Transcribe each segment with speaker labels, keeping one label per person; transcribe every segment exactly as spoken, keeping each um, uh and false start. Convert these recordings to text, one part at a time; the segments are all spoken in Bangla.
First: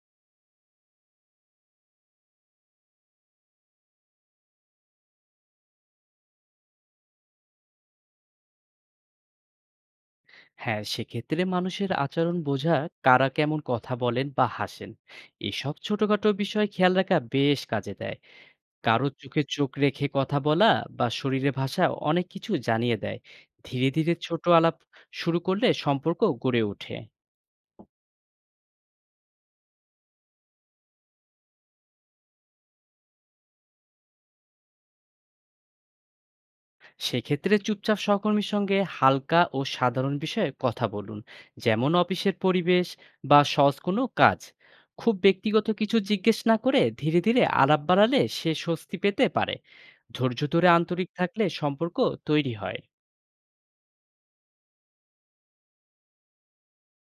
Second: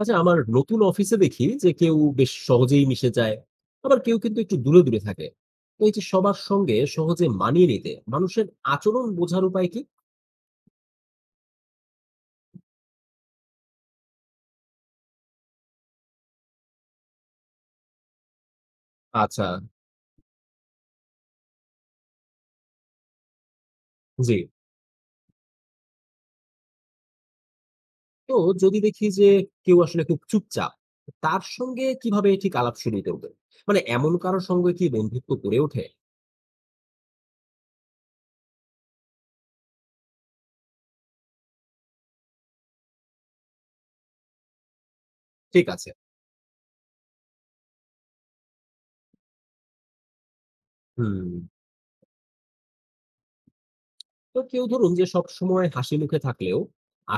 Speaker 1: আচ্ছা, আমার নতুন অফিসে দেখি যে কেউ বেশ সহজেই মিশে যায়, আবার কেউ কিন্তু একটু দূরে দূরে থাকে। তো এই যে সবার সঙ্গে সহজে মানিয়ে নিতে, মানুষের আচরণ বোঝার উপায় কি?
Speaker 2: হ্যাঁ, সেক্ষেত্রে মানুষের আচরণ বোঝা, কারা কেমন কথা বলেন বা হাসেন, এসব ছোটখাটো বিষয় খেয়াল রাখা বেশ কাজে দেয়। কারো চোখে
Speaker 1: আচ্ছা।
Speaker 2: চোখ রেখে কথা বলা বা শরীরে ভাষা অনেক কিছু জানিয়ে দেয়। ধীরে ধীরে
Speaker 1: জি।
Speaker 2: ছোট আলাপ শুরু করলে সম্পর্ক গড়ে ওঠে।
Speaker 1: তো যদি দেখি যে কেউ আসলে খুব চুপচাপ, তার সঙ্গে কিভাবে ঠিক আলাপ শুরু করবে? মানে এমন কারোর সঙ্গে কি বন্ধুত্ব গড়ে ওঠে?
Speaker 2: সেক্ষেত্রে চুপচাপ সহকর্মীর সঙ্গে হালকা ও সাধারণ বিষয়ে কথা বলুন, যেমন অফিসের পরিবেশ বা সহজ কোনো কাজ। খুব
Speaker 1: ঠিক
Speaker 2: ব্যক্তিগত
Speaker 1: আছে।
Speaker 2: কিছু জিজ্ঞেস না করে ধীরে ধীরে আলাপ বাড়ালে সে স্বস্তি পেতে পারে। ধৈর্য ধরে আন্তরিক
Speaker 1: হুম।
Speaker 2: থাকলে সম্পর্ক তৈরি হয়।
Speaker 1: তো কেউ ধরুন যে সব সময় হাসি মুখে থাকলেও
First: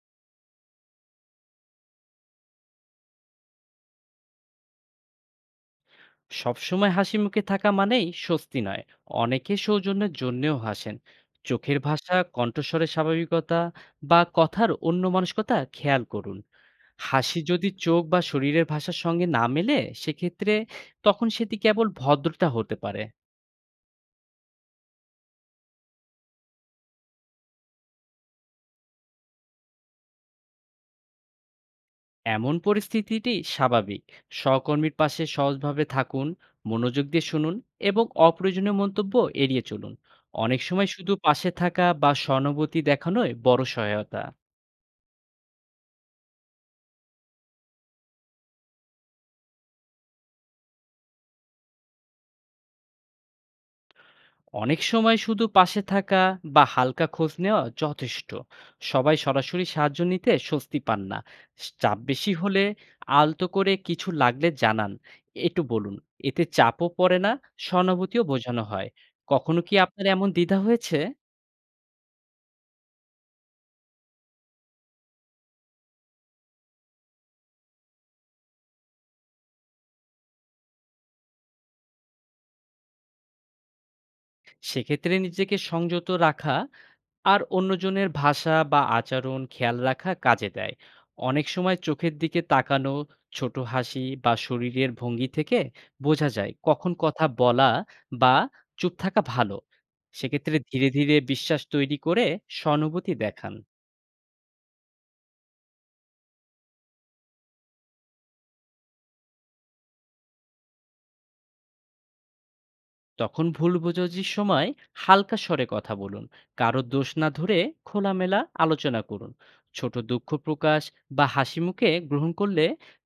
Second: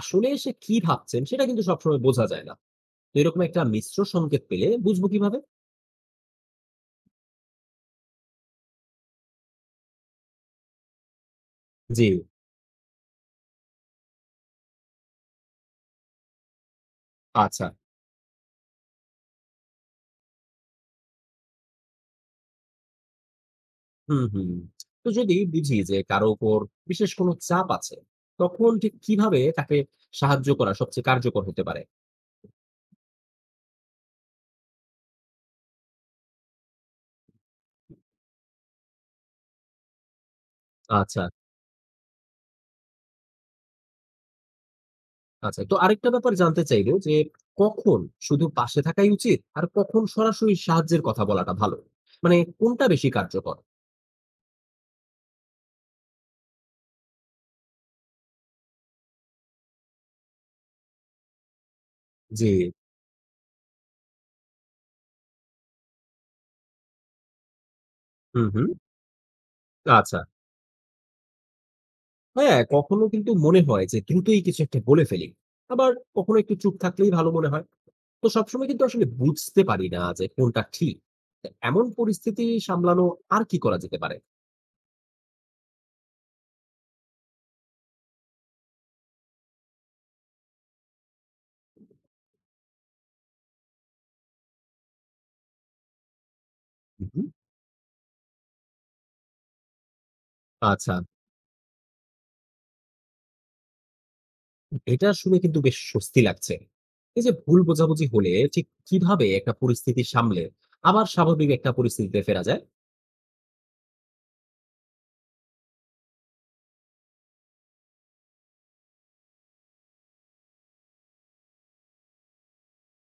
Speaker 1: আসলে সে কি ভাবছেন সেটা কিন্তু সবসময় বোঝা যায় না। তো এরকম একটা মিশ্র সংকেত পেলে বুঝবো কিভাবে?
Speaker 2: সবসময় হাসি মুখে থাকা মানেই স্বস্তি নয়, অনেকে সৌজন্যের জন্যেও হাসেন। চোখের
Speaker 1: জি।
Speaker 2: ভাষা, কণ্ঠস্বরের স্বাভাবিকতা বা কথার অন্য মানসিকতা খেয়াল করুন। হাসি
Speaker 1: আচ্ছা।
Speaker 2: যদি চোখ বা শরীরের ভাষার সঙ্গে না মেলে, সেক্ষেত্রে তখন সেটি কেবল ভদ্রতা হতে পারে।
Speaker 1: হুম, হুম। তো যদি বুঝি যে কারো উপর বিশেষ কোনো চাপ আছে, তখন ঠিক কিভাবে তাকে সাহায্য করা সবচেয়ে কার্যকর হতে পারে?
Speaker 2: এমন পরিস্থিতিটি স্বাভাবিক। সহকর্মীর পাশে সহজভাবে থাকুন, মনোযোগ দিয়ে শুনুন এবং অপ্রয়োজনীয় মন্তব্য এড়িয়ে চলুন। অনেক সময় শুধু
Speaker 1: আচ্ছা,
Speaker 2: পাশে থাকা বা সহানুভূতি দেখানোই বড় সহায়তা।
Speaker 1: আচ্ছা। তো আরেকটা ব্যাপার জানতে চাইবো যে কখন শুধু পাশে থাকাই উচিত আর কখন সরাসরি সাহায্যের কথা বলাটা ভালো? মানে কোনটা বেশি কার্যকর?
Speaker 2: অনেক সময় শুধু পাশে থাকা বা হালকা খোঁজ নেওয়া যথেষ্ট। সবাই সরাসরি সাহায্য নিতে স্বস্তি পান না। চাপ বেশি
Speaker 1: জি।
Speaker 2: হলে আলতো করে কিছু লাগলে জানান, একটু বলুন। এতে চাপও পড়ে না, সহানুভূতিও
Speaker 1: হুম,
Speaker 2: বোঝানো
Speaker 1: হুম।
Speaker 2: হয়। কখনো কি আপনার
Speaker 1: আচ্ছা।
Speaker 2: এমন দ্বিধা হয়েছে?
Speaker 1: হ্যাঁ, কখনো কিন্তু মনে হয় যে দ্রুতই কিছু একটা বলে ফেলি। আবার কখনো একটু চুপ থাকলেই ভালো মনে হয়। তো সবসময় কিন্তু আসলে বুঝতে পারি না যে কোনটা ঠিক। তা এমন পরিস্থিতি সামলানো আর কি করা যেতে পারে?
Speaker 2: সেক্ষেত্রে নিজেকে সংযত রাখা আর অন্যজনের ভাষা বা আচরণ খেয়াল রাখা কাজে দেয়। অনেক সময় চোখের দিকে তাকানো, ছোট হাসি বা শরীরের ভঙ্গি থেকে বোঝা যায় কখন
Speaker 1: হুম,
Speaker 2: কথা
Speaker 1: হুম।
Speaker 2: বলা বা চুপ থাকা ভালো। সেক্ষেত্রে ধীরে
Speaker 1: আচ্ছা,
Speaker 2: ধীরে বিশ্বাস তৈরি করে সহানুভূতি দেখান।
Speaker 1: এটা শুনে কিন্তু বেশ স্বস্তি লাগছে। এই যে ভুল বোঝাবুঝি হলে ঠিক কিভাবে একটা পরিস্থিতি সামলে আবার স্বাভাবিক একটা পরিস্থিতিতে ফেরা যায়?
Speaker 2: তখন ভুল বোঝাবুঝির সময় হালকা স্বরে কথা বলুন, কারো দোষ না ধরে খোলামেলা আলোচনা করুন। ছোট দুঃখ প্রকাশ বা হাসি মুখে গ্রহণ করলে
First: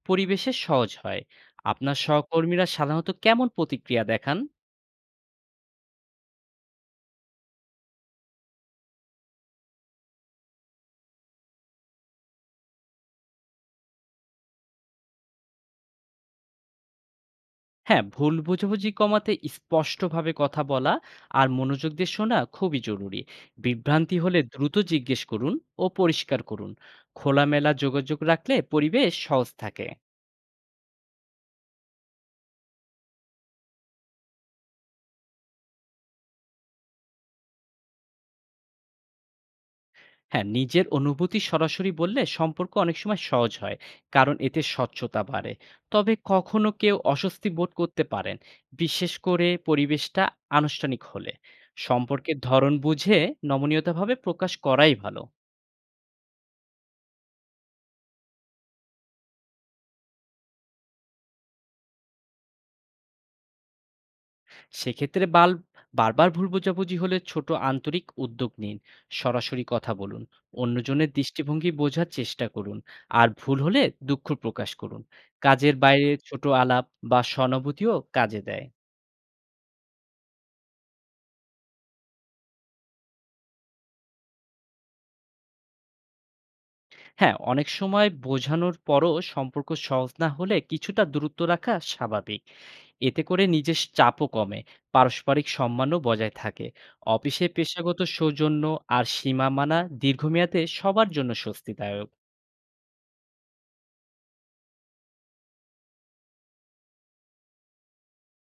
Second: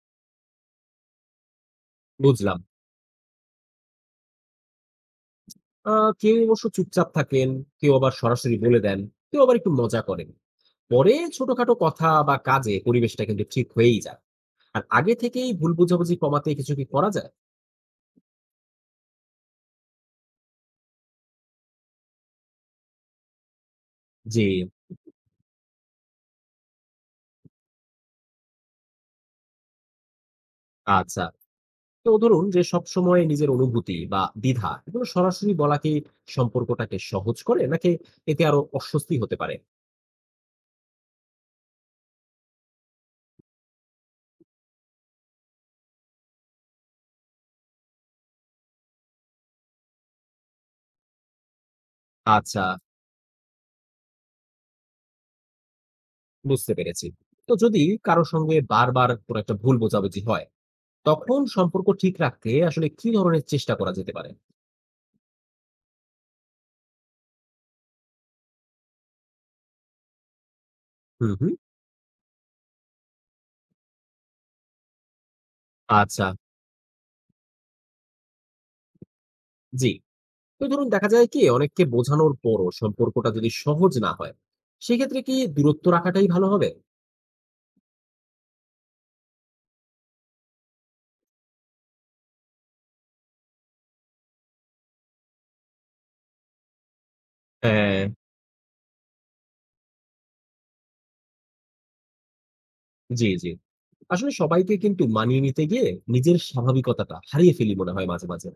Speaker 2: পরিবেশে সহজ হয়। আপনার
Speaker 1: হুম। বুঝলাম।
Speaker 2: সহকর্মীরা সাধারণত কেমন প্রতিক্রিয়া দেখান?
Speaker 1: আ কেউ অবশ্য চুপচাপ থাকেন, কেউ আবার সরাসরি বলে দেন, কেউ আবার একটু মজা করেন। পরে ছোটখাটো কথা বা কাজে পরিবেশটা কিন্তু ঠিক হয়েই যায়। আর আগে থেকেই ভুল বোঝাবুঝি কমাতে কিছু কি করা যায়?
Speaker 2: হ্যাঁ, ভুল বোঝাবুঝি কমাতে স্পষ্টভাবে কথা বলা আর মনোযোগ দিয়ে শোনা খুবই জরুরি। বিভ্রান্তি হলে
Speaker 1: জি।
Speaker 2: দ্রুত জিজ্ঞেস করুন ও পরিষ্কার করুন। খোলামেলা যোগাযোগ রাখলে পরিবেশ সহজ থাকে।
Speaker 1: আচ্ছা। তো ধরুন যে সবসময় নিজের অনুভূতি বা দ্বিধা এগুলো সরাসরি বলা কি সম্পর্কটাকে সহজ করে, নাকি এতে আরো অস্বস্তি হতে পারে?
Speaker 2: হ্যাঁ, নিজের অনুভূতি সরাসরি বললে সম্পর্ক অনেক সময় সহজ হয়, কারণ এতে স্বচ্ছতা বাড়ে। তবে কখনো কেউ অস্বস্তি বোধ করতে পারেন, বিশেষ করে পরিবেশটা আনুষ্ঠানিক হলে। সম্পর্কের
Speaker 1: আচ্ছা,
Speaker 2: ধরন বুঝে নমনীয়তাভাবে প্রকাশ করাই ভালো।
Speaker 1: বুঝতে পেরেছি। তো যদি কারো সঙ্গে বারবার কোনো একটা ভুল বোঝাবুঝি হয়, তখন সম্পর্ক ঠিক রাখতে আসলে কি ধরনের চেষ্টা করা যেতে পারে?
Speaker 2: সেক্ষেত্রে বাল বারবার ভুল বোঝাবুঝি হলে ছোট আন্তরিক উদ্যোগ নিন, সরাসরি কথা বলুন, অন্যজনের
Speaker 1: হুম, হুম।
Speaker 2: দৃষ্টিভঙ্গি বোঝার চেষ্টা করুন। আর ভুল হলে দুঃখ প্রকাশ করুন। কাজের বাইরে
Speaker 1: আচ্ছা,
Speaker 2: ছোট আলাপ বা সহানুভূতিও কাজে দেয়।
Speaker 1: জি। তো ধরুন দেখা যায় কি, অনেককে বোঝানোর পরও সম্পর্কটা যদি সহজ না হয়, সেক্ষেত্রে কি দূরত্ব রাখাটাই ভালো হবে?
Speaker 2: হ্যাঁ, অনেক সময় বোঝানোর পরও সম্পর্ক সহজ না হলে কিছুটা দূরত্ব রাখা স্বাভাবিক। এতে করে নিজের চাপও কমে, পারস্পরিক সম্মানও বজায় থাকে। অফিসে পেশাগত
Speaker 1: হ্যাঁ।
Speaker 2: সৌজন্য আর সীমা মানা দীর্ঘমেয়াদে সবার জন্য স্বস্তিদায়ক।
Speaker 1: জি, জি। আসলে সবাইকে কিন্তু মানিয়ে নিতে গিয়ে নিজের স্বাভাবিকতাটা হারিয়ে ফেলি মনে হয় মাঝে মাঝে।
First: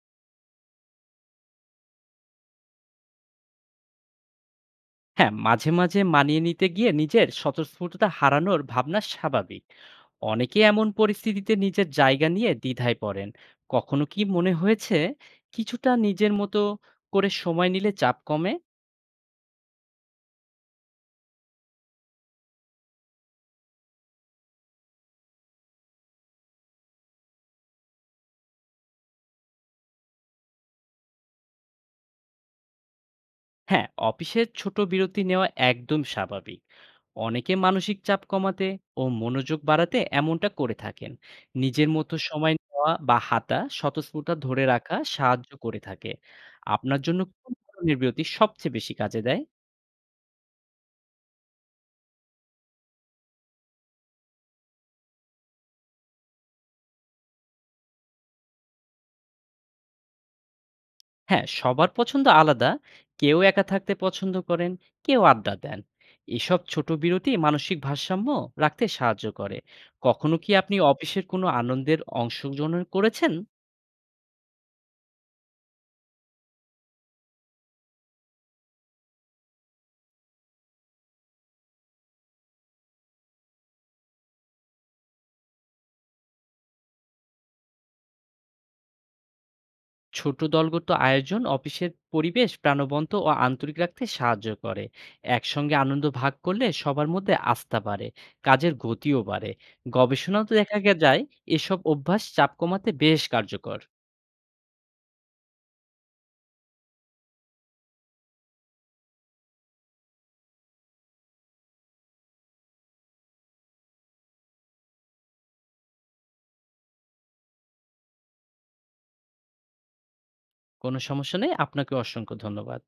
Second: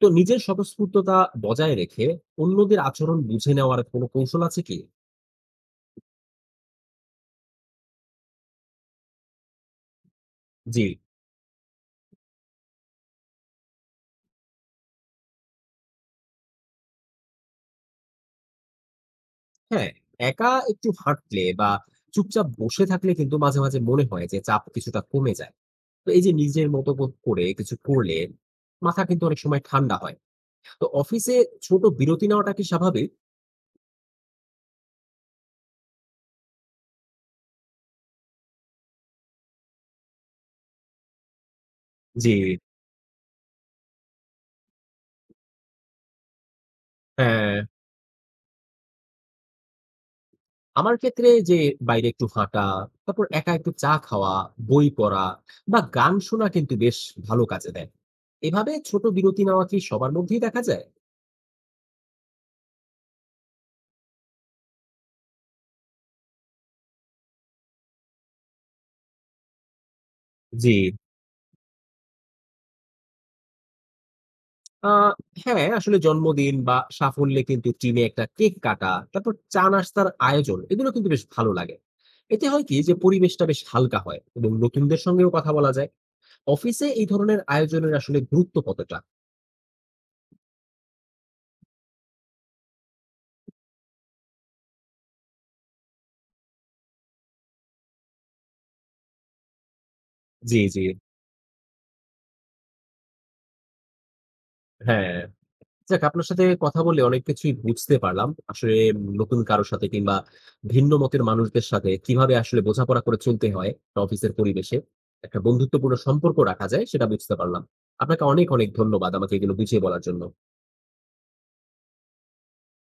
Speaker 1: তো নিজের স্বতঃস্ফূর্ততা বজায় রেখে অন্যদের আচরণ বুঝে নেওয়ার কোনো কৌশল আছে কি?
Speaker 2: হ্যাঁ, মাঝে, মাঝে মানিয়ে নিতে গিয়ে নিজের স্বতঃস্ফূর্ততা হারানোর ভাবনা স্বাভাবিক। অনেকে
Speaker 1: জি।
Speaker 2: এমন পরিস্থিতিতে নিজের জায়গা নিয়ে দ্বিধায় পড়েন। কখনো কি মনে হয়েছে কিছুটা নিজের মতো করে সময় নিলে চাপ কমে?
Speaker 1: হ্যাঁ, একা একটু হাঁটলে বা চুপচাপ বসে থাকলে কিন্তু মাঝে মাঝে মনে হয় যে চাপ কিছুটা কমে যায়। তো এই যে নিজের মতো বোধ করে কিছু করলে মাথা কিন্তু অনেক সময় ঠান্ডা হয়। তো অফিসে ছোট বিরতি নেওয়াটা কি স্বাভাবিক?
Speaker 2: হ্যাঁ, অফিসের ছোট বিরতি নেওয়া একদম স্বাভাবিক। অনেকে মানসিক চাপ কমাতে ও মনোযোগ বাড়াতে এমনটা করে থাকেন। নিজের মতো
Speaker 1: জি।
Speaker 2: সময় নেওয়া বা হাঁটা স্বতঃস্ফূর্তা ধরে রাখা সাহায্য করে থাকে। আপনার জন্য কোন
Speaker 1: হ্যাঁ,
Speaker 2: ধরনের বিরতি সবচেয়ে বেশি কাজে দেয়?
Speaker 1: আমার ক্ষেত্রে যে বাইরে একটু হাঁটা, তারপর একা একটু চা খাওয়া, বই পড়া বা গান শোনা কিন্তু বেশ ভালো কাজে দেয়। এভাবে ছোট বিরতি নেওয়া কি সবার মধ্যেই দেখা যায়?
Speaker 2: হ্যাঁ, সবার পছন্দ আলাদা। কেউ একা থাকতে পছন্দ করেন, কেউ আড্ডা দেন। এসব ছোট বিরতি মানসিক ভারসাম্য রাখতে সাহায্য করে। কখনো কি
Speaker 1: জি।
Speaker 2: আপনি অফিসের কোনো আনন্দের অংশগ্রহণ করেছেন?
Speaker 1: আ হ্যাঁ, আসলে জন্মদিন বা সাফল্যে কিন্তু টিমে একটা কেক কাটা, তারপর চা নাস্তার আয়োজন এগুলো কিন্তু বেশ ভালো লাগে। এতে হয় কি যে পরিবেশটা বেশ হালকা হয় এবং নতুনদের সঙ্গেও কথা বলা যায়। অফিসে এই ধরনের আয়োজনের আসলে গুরুত্ব কতটা?
Speaker 2: ছোট দলগত আয়োজন অফিসের পরিবেশ প্রাণবন্ত ও আন্তরিক রাখতে সাহায্য করে। একসঙ্গে আনন্দ ভাগ করলে সবার মধ্যে আস্থা বাড়ে, কাজের গতিও বাড়ে। গবেষণাও তো
Speaker 1: জি,
Speaker 2: দেখা
Speaker 1: জি।
Speaker 2: গে- যায়, এসব অভ্যাস চাপ কমাতে বেশ কার্যকর।
Speaker 1: হ্যাঁ, যাক আপনার সাথে কথা বলে অনেক কিছুই বুঝতে পারলাম। আসলে নতুন কারো সাথে কিংবা ভিন্ন মতের মানুষদের সাথে কিভাবে আসলে বোঝাপড়া করে চলতে হয় একটা অফিসের পরিবেশে। একটা বন্ধুত্বপূর্ণ সম্পর্ক রাখা যায় সেটা বুঝতে পারলাম। আপনাকে অনেক, অনেক ধন্যবাদ আমাকে এগুলো বুঝিয়ে বলার জন্য।
Speaker 2: কোনো সমস্যা নেই, আপনাকে অসংখ্য ধন্যবাদ।